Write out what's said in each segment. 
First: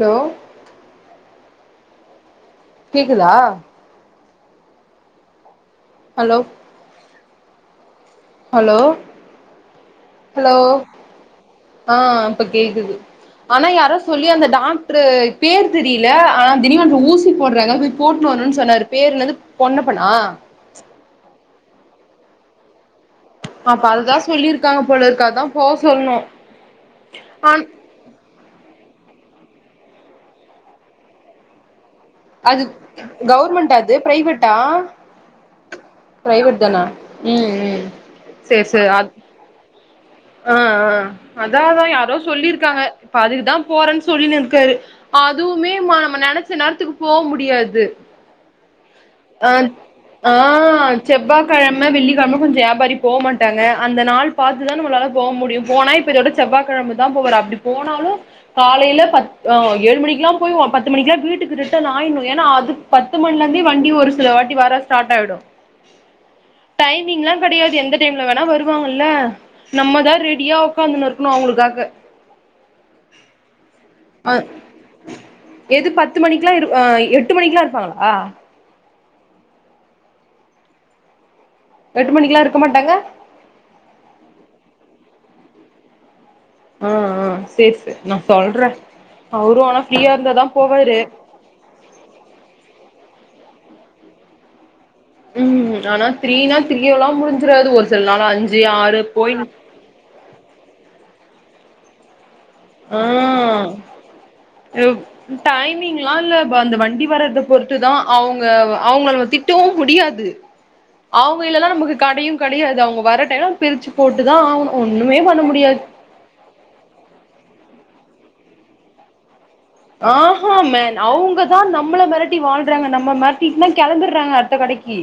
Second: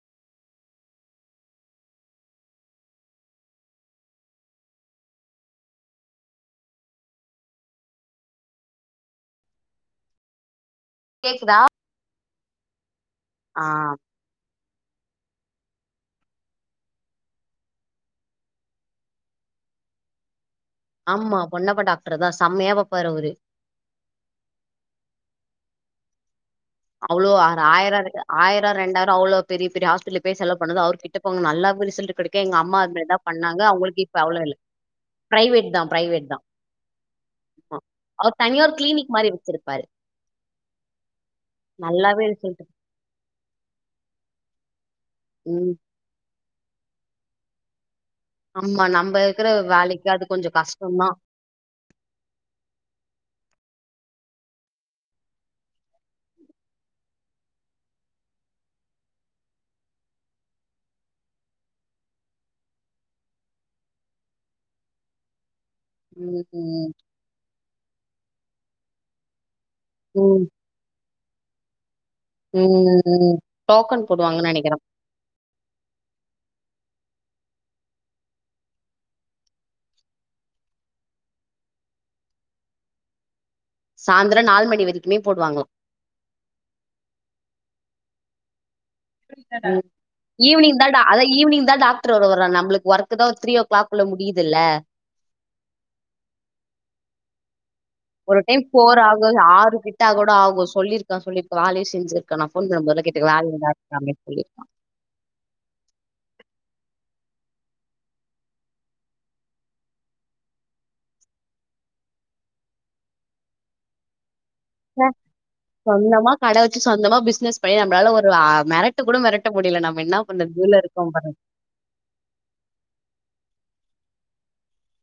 Hello கேக்குதா hello hello hello கேக்குதா ஆ அப்ப கேக்குது ஆ ஆனா யாரோ சொல்லி அந்த டாக் டரு பேர் தெரியல ஆனா திடீவென ஊசி போடறாங்க போய் போட்னுவரனுன்னு சொன்னாரு பேர் என்னது பொன்னப்பானா ஆமா பொன்னப்ப டாக்டர் தா செம்மையா பாப்பாரு அவரு அப்ப அதுதா சொல்லிருக்காங்க போலருக்கு அதா போ சொல்ணு அவ்ளோ ஆர் ஆயரோ இருக்க ஆயரோ ரெண்டாரோ அவ்ளோ பெரிய பெரிய ஹாஸ்பெட்டல பேயி செலவு பண்ணது அவுரு கிட்ட போனோ நல்லா இப்ப ரிசல்ட்டு கெடைக்கு க்கே எங்க அம்மா அது மேரிதா பண்ணாங்க கவர்மெண்டா அது அவுங்குளுக்கு இப்ப அவ்ள பிரைவேட்டா இல்ல ப்ரைவேட் தா ப்ரைவேட் தா பிரைவேட் தானா ம் ஆமா ம் அவுரு தனியா சேரி ஒரு சேரி அ கிளீினிக் மாரி வச்சிருப்பாரு ஆ ஆ அதா அதா யாரோ நல்லாவே ரிசல்ட் சொல்லிருக்காங்க இப்ப அதுக்குதா போறன் சொல்லினு இருக்காரு ம் அதுவுமேமா நம்ம நெனைச்ச நேரத்துக்கு போ முடியாது ஆமா நம்ம இருக்குற வேலைக்கு அது கொஞ்சோ கஷ்டந்தா கெழம வெள்ளிக்கெழம கொஞ்சோ யாபாரி போ மாட்டாங்க அந்த நாள் பாத்து தா நம்மளால போ முடியு போனா இப்ப இதோட செவ்வா கெழம தா போவாரு அப்டி போனாலு காலைல பத் ஆ ஏழு மணிக்குலா போயிவோ பத்து மணிக்குலா வீட்டுக்கு ரிட்டன் ஆயின்னு ஏனா அது பத்து மண்லேந்தே வண்டி ஒரு சில வாட்டி வர ஸ்டார்ட் ஆயிடு ம் ம் டைமிங்லா கெடையாது எந்த டைம்ல வேணா வருவாங்கல்ல நம்மதா ம் ரெடியா உக்காந்துன்னு இருக்குணு அவுங்குளுக்காக ம் ம் டோக்கன் ஆ போடுவாங்கன் நெனைக்குறே எது பத்து மணிக்குலா இரு ஆ எட்டு மணிக்குலா இருப்பாங்ளா எட்டு மணிக்குலா இருக்க மாட்டாங்க சாயந்தரோ நால் மணி வரைக்குமே போடுவாங்ளா ஆ ஆ சேரி சேரி நா சொல்றே அவுரு ஆனா ஃப்ரீயா இருந்தாதா ஈவினிங் தான் போவாரு டா அதான் ஈவினிங் தா டாக்ட்ரு வருவாரா நம்ளுக்கு ஒர்க் தா ஒரு த்ரீ ஓ கிளாக்குள்ள முடியுது இல்ல ம் ஆனா த்ரீனா த்ரீயோலா முடிஞ்சிறாது ஒர் ஒரு டைம் போறாங்க ஆறு [inaudible] கட்டா கூட அவுங்க சொல்லிருக்க சொல்லிருக்க ஆலே செஞ்சிருக்க நா ஃபோன் ஆ மொதல்ல கேட்டுக்கவா ஆள் [inaudible] அப்டின் சொல்லி டைமிங்லா இல்ல வ அந்த வண்டி வரத பொறுத்துதா அவங்க அவுங்கள நம்ம திட்டவு முடியாது அவுங்க இல்லனா நமக்கு கடையு கடையாது அவங்க வர டைம் நாம பிரிச்சு போட்டுதா ஆவுணு ச்ச சொந்தமா கடை வச்சு சொந்தமா பிஸ்னஸ் பண்ணி நம்ளால ஒரு ஆ மெரட்டு கூட மெரட் ட்ட முடில நம்ம என்ன பண்ண [inaudible] இருக்கோ பாருங்க தா நம்மள மெரட்டி வாழ்றாங்க நம்ம மெரட்டிட்டு தா கெளம்பிட்றாங்க அடுத்த கடைக்கு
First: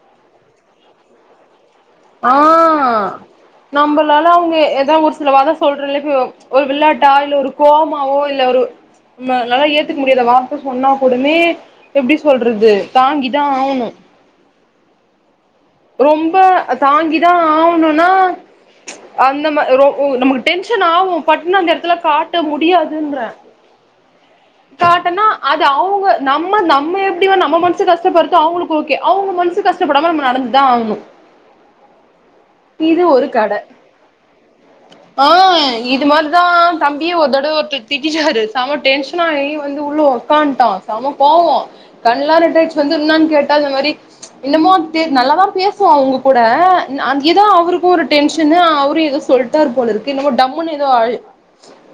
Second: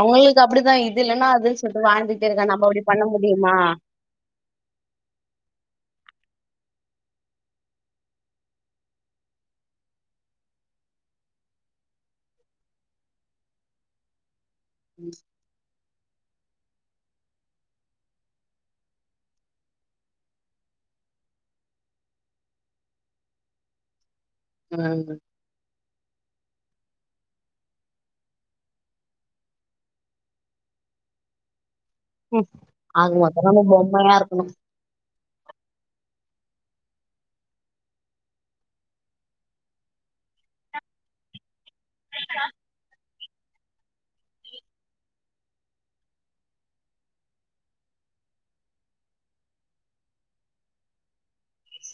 அவுங்குளுக்கு அப்டிதா இது இல்லனா அதுன் சொல்லிட்டு வாழ்ந்துட்டே இருக்க நம்ப அப்டி பண்ண முடியுமா லால அவுங்க ஏ எதா ஒரு சில வாத சொல்றல்ல இப்ப ஒரு விளாட்டா இல்ல ஒரு கோவமாவோ இல்ல ஒரு நம்மனால ஏத்துக்க முடியாத வார்த்த சொன்னா கூடமே எப்டி சொல்றது தாங்கிதா ஆவுணு உம் ரொம்ப தாங்கிதா ஆவணுனா அந்த ம ரோ ஓ நமக்கு டென்ஷன் ஆவு பட்னு அந்த எடத்துல காட்ட முடியாதுன்றே ம், காட்டனா அது அவுங்க நம்ம நம்ம எப்டியோ நம்ம மனசு கஷ்டப்படுத்த அவுங்களுக்கு ஓகே அவுங்க மனசு கஷ்டப்படாம நம்ம நடந்து தா ஆகுணு ஹும் ஆக ஒரு மொத்தோ கட நம்ம பொம்மையா இருக்கணு ஆ இது மாரிதா தம்பிய ஒரு தடவ ஒருத்த திட்டிடாரு செம டென்ஷனாயி வந்து உள்ள உக்கான்ட்டா சம கோவோ கண்லா ரெட் ஆயிட்ச்சி வந்து இன்னான் கேட்டா இந்த மாரி இன்னமோ தே நல்லாதா பேசுவா அவுங்க கூட நா அங் எதோ அவுருக்கு ஒரு டென்ஷனு அவுரு எதோ சொல்ட்டாரு போலருக் என்னுமோ டம்முனு எதோ அயி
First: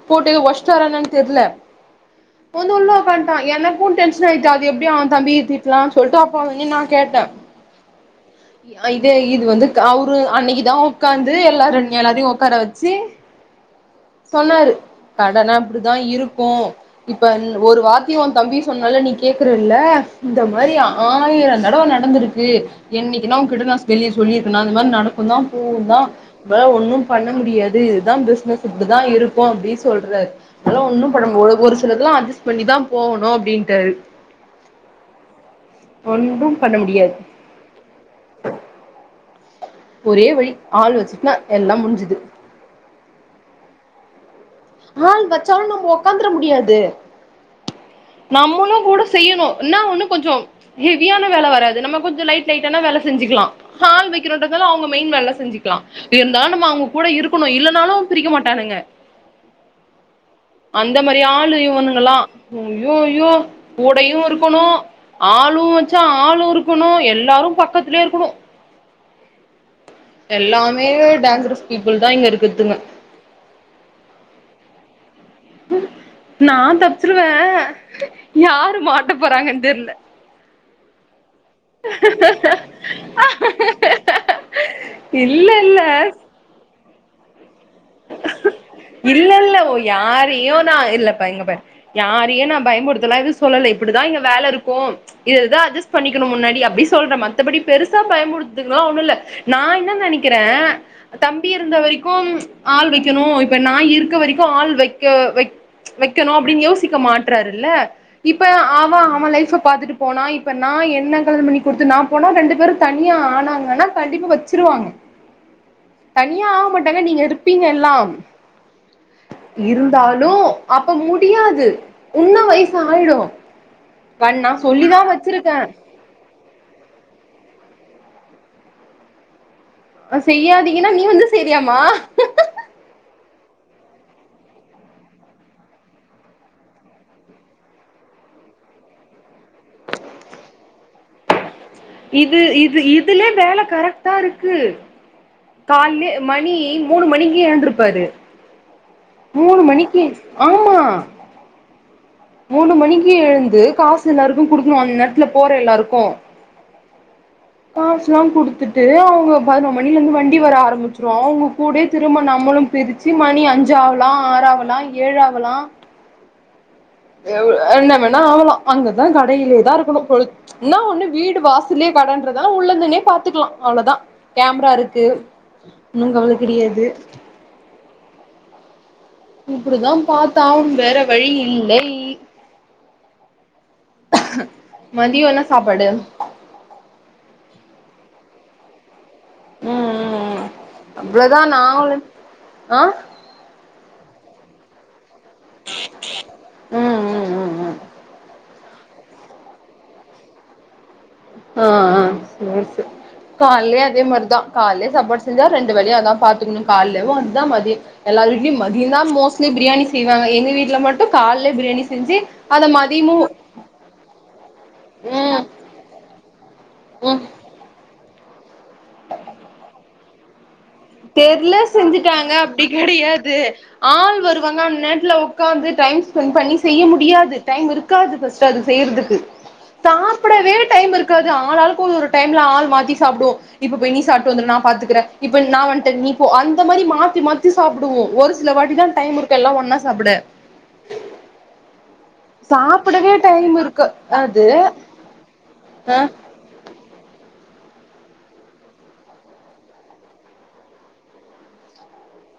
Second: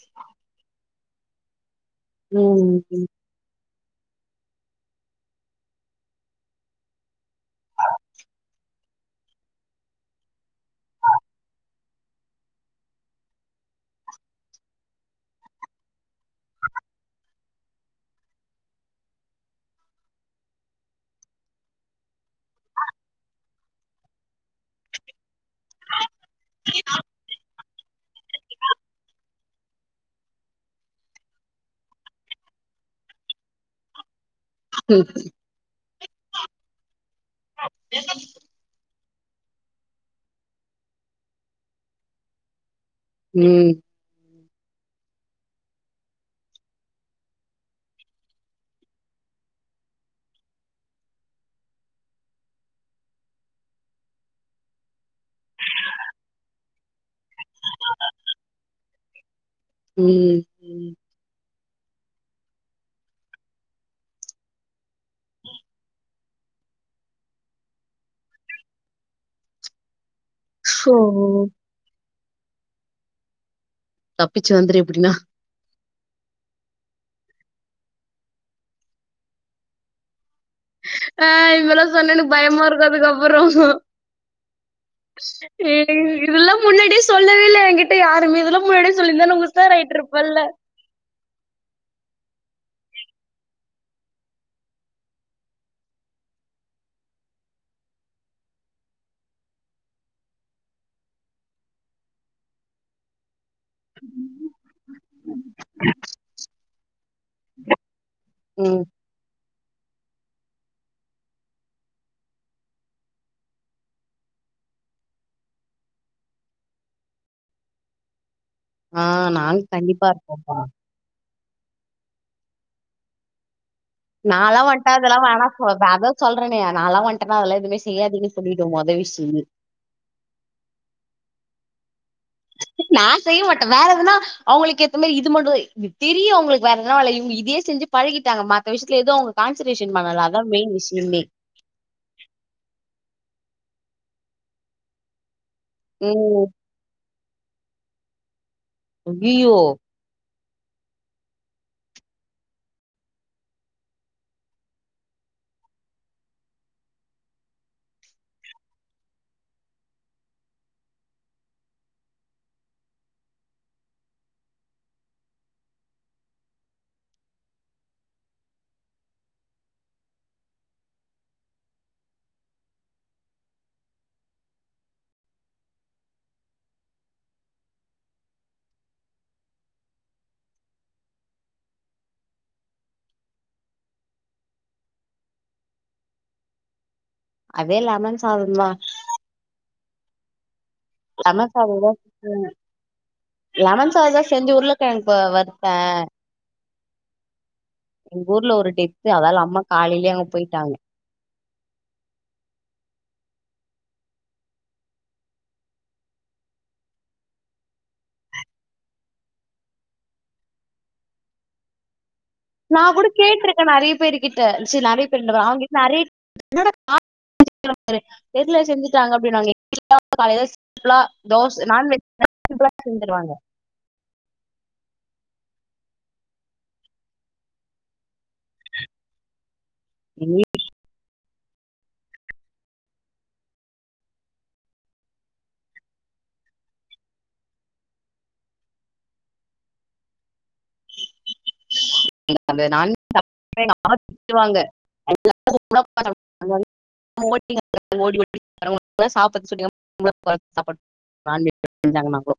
போட்டு ஒஷ்ட்டாரானு என்னனு தெர்ல பொந்து ம், உள்ள ம், உக்காந் டா எனக்கு டென்ஷன் ஆயிட்டு அது எப்டி அவ தம்பிய திட்லானு சொல்ட்டு அப்போ அவ நின்னா கேட்ட இ இதே இது வந்து அவுரு அன்னக்கிதா உக்காந்து எல்லாரு எல்லாரையு உக்கார வச்சு சொன்னாரு கடனா அப்டிதா இருக்கு இப்ப நீ ஒரு வார்த்தி ஒ தம்பி சொன்னாலே நீ கேக்குறல்ல இந்த மாரி ஆயிரோ தடவ நடந்திருக் கு என்னக்கினா ஒங்கிட்ட நா வெளிய சொல்லிருக்கேனா இந்த மாரி நடக்குந்தா போவுந்தா நம்பளால ஒன்னு பண்ண முடியாது இதுதா பிசினஸ் இப்டிதா இருக்கு அப்டி சொல்றாரு அதெல்லா ஒன்னும் பண்ணமுடி ஒரு ஒரு சிலதெல்லா அட்ஜஸ் பண்ணிதா போவணு அப்டின்ட்டாரு ம் ஒன்றும் பண்ண முடியாது ஒரே வழி ஆள் வச்சுட்டுன்னா எல்லா முடிஞ்சுது ம் ஆள் வச்சாலு நம்ம ஒக்காந்துர முடியாது நம்மளு கூட செய்யணு என்னா ஒன்னு கொஞ்சோ ஹெவியான வேல வராது நம்ம கொஞ்சோ லைட் லைட்டான வேல செஞ்சுக்கலா ஹால் வெக்கிறோன்றதால அவுங்க மெயின் வேல செஞ்சுக்கலா இருந்தாலு நம்ம அவுங்க கூட இருக்கணு இல்லனாலு பிரிக்க மாட்டானுங்க ம் ம். அந்த மாரி ஆளு இவனுங்கெல்லா ஐயோ ஐயோ கூடயு இருக்கணு ஆளு வச்சா ஆளு இருக்கணு எல்லாரு பக்கத்துலயே இருக்கணு எல்லாமே ஷோ, டேஞ்சரஸ் பீப்புள்தா இங்க இருக்கத்துங்க தப்பிச்சு வந்துரு எப்டின்னா நா தப்ச்சிருவே யாரு மாட்ட போறாங்கன்னு தெர்ல ஆ இதெல்லா சொன்னா எனக்கு பயமா இருக்கு அதுக்கப்றோ இல்ல ஏ வி இல்ல இதெல்லா முன்னாடியே சொல்லவே இல்ல எங்கிட்ட யாருமே இதெல்லா முன்னாடியே இல்ல சொல்லிருந்தா நா இல்ல ஓ உசார் ஆயிட்ருப்பல்ல யாரையு நா இல்லப்பா இங்க பார் யாரையு நா பயமுறுத்தல எதுவு சொல்லல இப்டிதா இங்க வேல இருக்கும் இததா அட்ஜஸ் பண்ணிக்கணு முன்னாடி அப்டி சொல்ற மத்தபடி பெருசா பயமுறுத்தக்கெல்லா ஒன்னு இல்ல நா என்ன நெனைக்கிற தம்பி இருந்த வரைக்கும் ஆள் வெக்கணு இப்ப நா இருக்க வரைக்கு ஆள் வெக்க வெக் வெக்கணு அப்டின்னு யோசிக்க மாட்றாருல இப்ப ம் அவ அவ லைஃப பாத்துட்டு போனா இப்போ நா என்ன கல்யாணோ பண்ணி குடுத்து நா போனா ரெண்டு பேரு தனியா ஆனாங்கன்னா கண்டிப்பா வச்சுருவாங்க தனியா ஆவ மாட்டாங்க நீங்க இருப்பீங்க எல்லா ஆ நாங்க கண்டிப்பா இருந்தாலும் இருப்போம்ப்பா அப்ப முடியாது உன்ன வயசு ஆயிடு கண் நா நால்லா வந்ட்டா சொல்லிதா இதெல்லா வேணா வச்சிருக்கே சொல் அதா சொல்றேனே நால்லா வந்ட்டேனா அதெல்லா எதுவுமே செய்யாதீங்கன்னு சொல்லிடுவ மொத விஷயமே ஆ செய்யாதீங்கன்னா நீ வந்து செய்ரியாம்மா நா செய்ய மாட்ட வேற எதுனா அவுங்களுக்கு ஏத்த மாரி இது மட்டு இது தெரியு அவுங்களுக்கு வேற எதனா அலையு இதே செஞ்சு பழகிட்டாங்க மத்த விஷயத்துல எது அவுங்களுக் கான்சன்ட்ரேஷன் பண்ணல அதா மெயின் விஷயமே இது இது இதுல வேல கரெக்டா இருக்கு கால்லே ம் மணி மூணு மணிக்கி எந்திருப்பாரு ஐயையோ மூணு மணிக்கி ஆமா மூணு மணிக்கு எழுந்து காசு எல்லாருக்கு குடுக்ணு அந்நேர்த்துல போற எல்லாருக்கு காஸ்லா குடுத்துட்டு அவுங்க பதினோரு மணிலர்ந்து வண்டி வர ஆரமிச்ரு அவுங்க கூடே திரும்ப நம்முளு பிரிச்சு மணி அஞ்சாவ்லா ஆறாவுலா ஏழாகலா எவுள் என்ன வேணா ஆவுலா அங்கதா கடைலேதா இருக்குணு பொழு இன்னா ஒன்னு வீடு வாசுலே கடன்றதா உள்ள நின்னே பாத்துக்லா அவ்ள தா கேம்ரா இருக்கு ஒன்னு கவல கெடயாது இப்டிதா பாத்தாவ்னு வேற வழி இல்லை மதியோ என்ன சாப்பாடு அதே லமன் சாதந்தா ம் ம் ம் அவ்ளதா லெமன் நாங்ளே ஆ லமன் சாதா செஞ்சு உர்ல கெழ்ங்கு வருத்த ம் ம் ம் ம் எங்க ஊர்ல ஒரு டெத் து அதால அம்மா காலையே அங்க போய்ட்டாங்க ஆ அ சேர் சேர் கால்லே அதே மார்தா கால்லே சாப்பாடு செஞ்சா ரெண்டு வேல்யு அதா பாத்துக்குணு கால்லேவு அதா மதிய எல்லார் வீ்ட்ல்யு மதியந்தா மோஸ்ட்லி பிரியாணி செய்வாங்க எங்க வீட்ல மட்டு காலே பிரியாணி செஞ்சு அத நா கூட மதியமு கேட்டிருக்க நறைய பேரு கிட்ட சு நறைய பேருன்ற ம் பாரு அவ்ங்கிட் நறை ம் [inaudible] தெர்ல செஞ்சுட்டாங்க அப்டின்னாங்க [inaudible] காலேல தெர்ல செஞ்சுட்டாங்க அப்டி செஞ்சுருவாங்க கெடயாது ஆள் வருவாங்க அந்நேர்த்துல உக்காந்து டைம் ஸ்பெண் பண்ணி செய்ய முடியாது டைம் இருக் காது பஸ்ட்டு அது செய்யற்துக்கு இங்கே கே டைம் இருக்காது ஆளாளுக்கு ஒரு டைம்ல ஆள் மாத்தி சாப்டுவோ இப்ப போய் நீ சாப்ட்டு வந்த்ரு நா பாத்துக்கிற இப்ப நா வன் ட்ட நீ போ அந்த மாரி மாத்தி மாத்தி சாப்டுவோ ஒரு சில வாட்டி தா டைம் இருக்கு எல்லா ஒன்னா சாப்புட அந்த நான் [inaudible] சாப்டவே டைம் எங்க அம்மா இருக்காது திட்டுவாங்க [inaudible] ஆ [inaudible] சாப்பர்து [unintelligible] நான் [inaudible] வஞ்சாங்கனாகோ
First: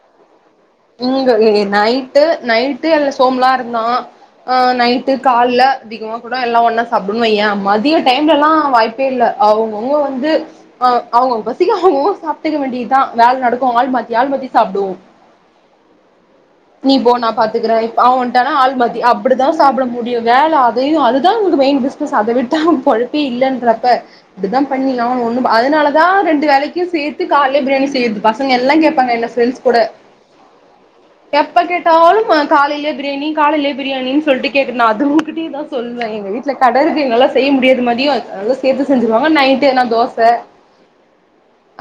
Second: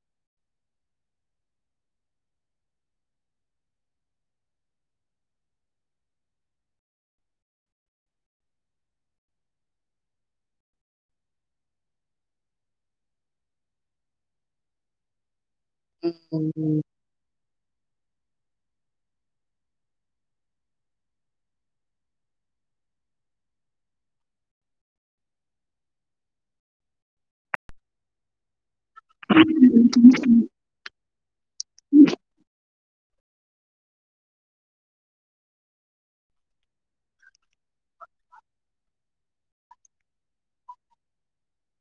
இங்க இங்க நைட்டு நைட்டு எல்ல சோமுலா இருந்தான் ஆ நைட்டு கால்ல அதிகமா கூட எல்லா ஒன்னா சாப்டுன் வைய மதியோ டைம்லலா வாய்ப் பே இல்ல அவுங்கவ்ங்க வந்து அ அவுங்கவுங்க பசிக்கு அவுங்கவுங்க சாப்ட்டுக்க வேண்டிதா வேல் நடக்கு ஆள் மாத்தி ஆள்மாத்தி சாப்டுவோ ம் ம் ம் நீ போ நா பாத்துக்கிற இப்ப அவு வன்ட்டானா ஆள் மாத்தி அப்புடிதா சாப்ட முடியு வேல அதிகோ அதுதா நமக்கு மெய்ன் பிஸ் னஸ் அதவிட்டா பொழப்பே இல்லன்றப்ப அப்படிதா பண்ணி நாங்ளு ஒன்னு அதுனாலதா ரெண்டு வேலைக்கு சேத்து கால்லே பிரியாணி செய்யற்து பசங்கெல்லா கேப் பாங்க என்ன ஃப்ரெண்ட்ஸ் கூட எப்ப கேட்டாலு மா காலேலே பிரியாணி காலேலே பிரியாணின் சொல்ட்டு கேட்டுனா அது உங்கிட்டியே தா சொல்வேன் எங்க வீட்ல கட இருக்கு இங்கலா செய்ய முடியாது மதியோ அத சேத்து செஞ்சிருவாங்க நைட்டுனா தோச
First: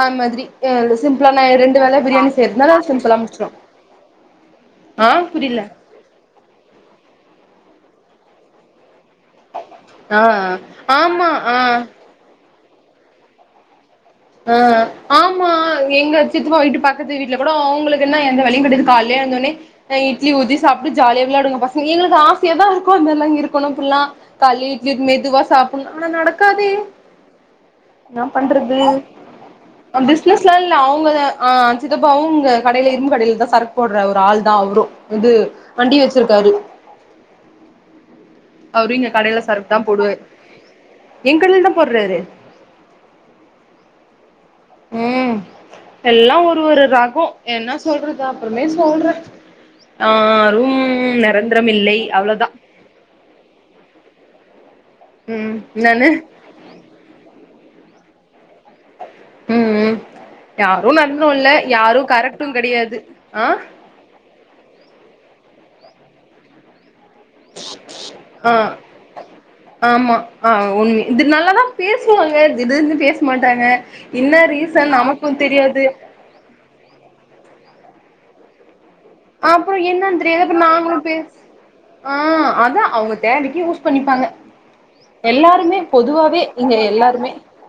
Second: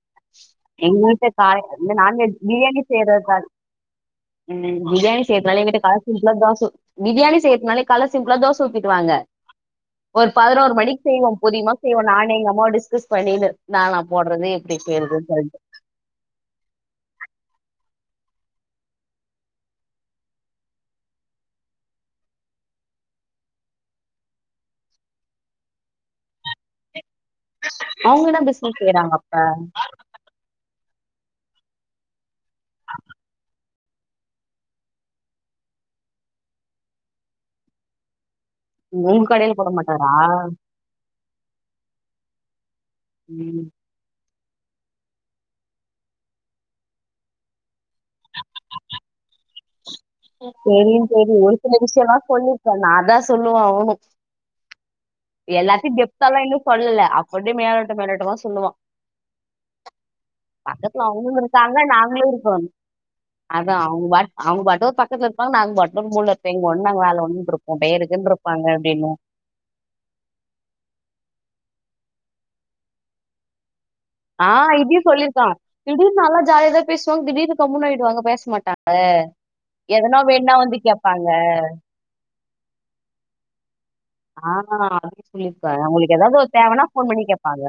அது மாதிரி் அ எங்க வீட்ல சிம்ப்ளா நா காலை ரெண்டு இந்த வேல பிரியாணி நான்வெஜ் செய்ற்துனால சிம்புளா செய்யறதுக்கா முட்ச் ம் பிரியாணி செய்யற்த்னாலே புரியல எங்கட்ட காஸ் சிம்ப்ளா தோசு பிரியாணி செய்யற்துனாலே கால சிம்ப்ளா தோச ஊத்திட்டு வாங்க ஆ ஒரு பதுனோரு மணிக் செய்வோ ஆமா ஆ பொதிமா செய்வோ நானு எங்கம்மாவு டிஸ்கஸ் பண்ணிகினு னானா போடுறது ஆ எப்டி செய்யறதுன்னு ஆமா சொல்லிட்டு எங்க சித்துப்பா வீட்டு பக்கது வீட்டுல குடோ அவங்களுக்கு என்ன எந்த வலியு கிடது கால்லே எழுந்தவுடனே ஹ இட்லி ஊத்தி சாப்ட்டு ஜாலியா விளையாடுங்க பஸ்ஸுங்க எங்களுக்கு ஆசையா தா இருக்கு இந்தெல்லா இருக்கணு புல்லா கால்லி இட்லிட் மெதுவா சாப்புண் ஆனா நடக்காதே அவ்ங்கதா பிசினஸ் செய்றாங்கப்ப அ பிசினஸ் ல்லா இல்ல அவ்ங்கத ஆ சித்தப்பாவு ங்க கடையில இரும்பு கடைய்ல தா சரக் போட்ற ஒரு ஆள் தா அவ்ரு இது வண்டி வச்சிருக்காரு அவரு இங்க உங்க கடைல கடையில போட சரக்தா போடுவ மாட்டாரா என் கடில் தா போடுறாரு உம் ம் எல்லா ஒரு ஒரு ரகோ என்ன சொல்றது அப்றுமே சொல்ற ஆ அரும் நெரந்தரம் இல்லை அவ்ளதா ச நாதா சொல்லுவே அவனு ம் எல்லாத்தையு என்னானு டெப்தலா இன்னு சொல்லல அப்படி மேலோட்ட மேலாட்டமா சொல்லுவா ம்ம் யாரு பக்கத்துல நடந்து அவங்களு உல்ல இருக்காங்க யாரு நாங்களு இருக் கரக்டு கிடையாது ஆ அதா அவங்க பாட் அவங்க பட்டூர் பக்கத்துல இருப்பாங்க நாங் பட்டும் மூல இப்பேங் ஒண்ணங் வேல ஒன்னுன்ருப்போ பேர் ஆ இருக்குன்றப்பாங்க அப்டின்னு ஆமா ஆ உண்மே இது நல்லாதா பேஸ்வாங்க திடுனு பேஸ் மாட்டாங்க என்ன ஆ ரீசன் இத்யு நமக்கு சொல்லிர்க்கா தெரியாது திடீனு நல்லா ஜாலிதக் பேஸ்வாங் திடீர்னு கம்முன்னு ஆய்டுவாங்க பேஸ் மாட்டாங்க அப்றோ எதனா என்னன் தெரியாது வேணுனா அப்ற வந்து நாங்ளு கேப்பாங்க பேஸ் ஆ அதா அவங்க தேடிக்கி யூஸ் பண்ணிப்பாங்க ஆ அனு எல்லாருமே சொல்லிருக்காக் உங்களுக்கு பொதுவாவே ஏதாவது இங்க தேவனா ஃபோன் பண்ணி எல்லாருமே கேப்பாங்க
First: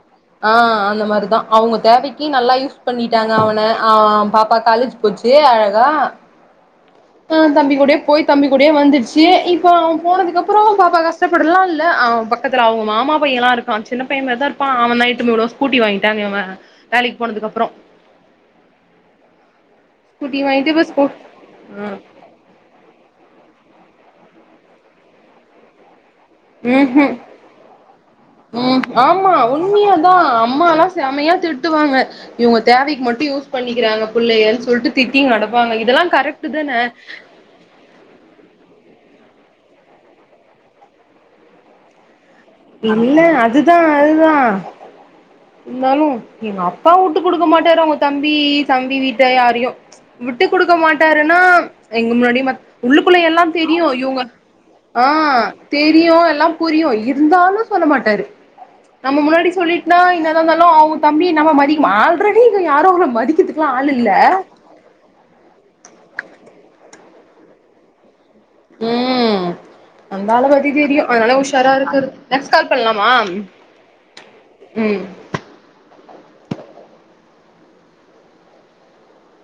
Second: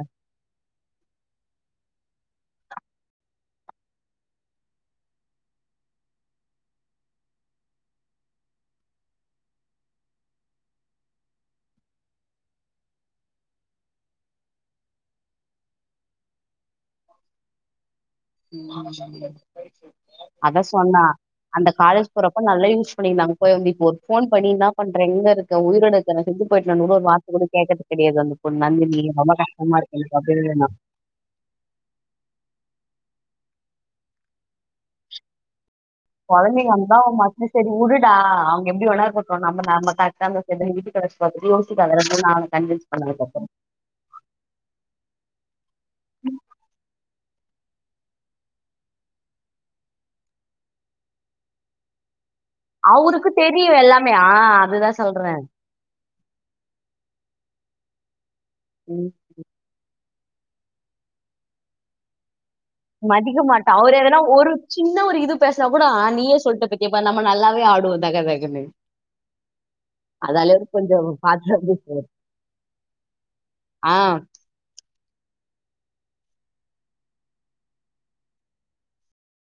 ஆ அந்த மாரிதா அவங்க தேவைக்கி நல்லா யூஸ் பண்ணிட்டாங்க அவன ஆ பாப்பா காலேஜ் பொச்சே அழகா ஆ தம்பி கூடயே போய் தம்பி கூடயே வந்துர்ச்சி இப்போ அவன் போனதுக்கு அப்றோ பாப்பா கஷ்டப்படலா இல்ல அவ் பக் க்கத்துல அவங்க மாமா பையல்லா இருக்கா சின்ன பையன்மார்தா இருப்பா அவன் நைட்டு நுலோ ஸ்கூட்டி வாங்கிட்டாங்க இவன் வேற வேலிக்கு போனதுக்கப்றோ ம் ம் ஸ்கூட்டி அத வாங்கிட்டு இப்ப சொன்னா ஸ்கூ அந்த ம் காலேஜ் போரப்ப நல்லா யூஸ் பண்ணிந்தாங் ப இந்தி போர் ஃபோன் பண்ணி தா பண்றேங் இங்கருக்க உய்ரோட இக்கற செந்து போய்ட்னு இன்னொர் ம்ஹும் வாசத்து கேக்கற்து கெடியாது அந்த பொண் ம் நந்தின ஆமா ரொம்ப கஷ்டமா இருக்குன் உண்மையாதா அப்பவே வேணு அம்மாலா செமையா திட்டுவாங்க இவங்க தேவைக்கு மட்டு யூஸ் பண்ணிக்கிறாங்க புள்ளையன் சொல்ட்டு திட்டி நடப்பாங்க இதெல்லான் பழனி வந்தா மஸ் தி செரி உடுடா அவங்க எப்டி வேணா இருக்கட்டு நம்ம நாம்ப கரக்டா யோசிது வீட்டுக் அழச்சி வரது யோசிப்பாங்க [unintelligible] இல்ல அதுதா அலுதா இந்தாலு எங்க அப்பாவுட் ட்டு குடுக்க மாட்டாறு அவ்ங்க தம்பி தம்பி வீட்ட யாரையு விட்டு குடுக்க மாட்டாருன்னா எங்க முன்னாடி மத் உள்ளுக்குள்ள அவருக்கு எல்லா தெரியு எல்லாமே இவ்ங்க ஆ அதுதா ஆ சொல்றே தெரியு எல்லா புரியு இருந்தாலு சொல்ல மாட்டாரு ம் நம்ம முன்னாடி சொல்லிட் நா இன்னாதாந்தாலு அவுக் தம்பி நம்ம மதிக்மா ஆல்ரெடி இங்க யாரு அவங்க மதிக்க மதிக்கத்துக்லா மாட்டான் ஆள் அவரு இல்ல எதனா ஒரு சின்ன ஒரு இது பேஸ்னா கூட நீயே சொல்ட்டு இப்ப கேப்ப நம்ம நல்லாவே ஆடுவோ தகதகன்னு ம் அந்த ஆள பத்தி தெரியு கொஞ்சம் அதனால உஷாரா பாத்துட்டு இர்க்குர் நெக்ஸ் கால் பண்லாமா ஆஹ் ம்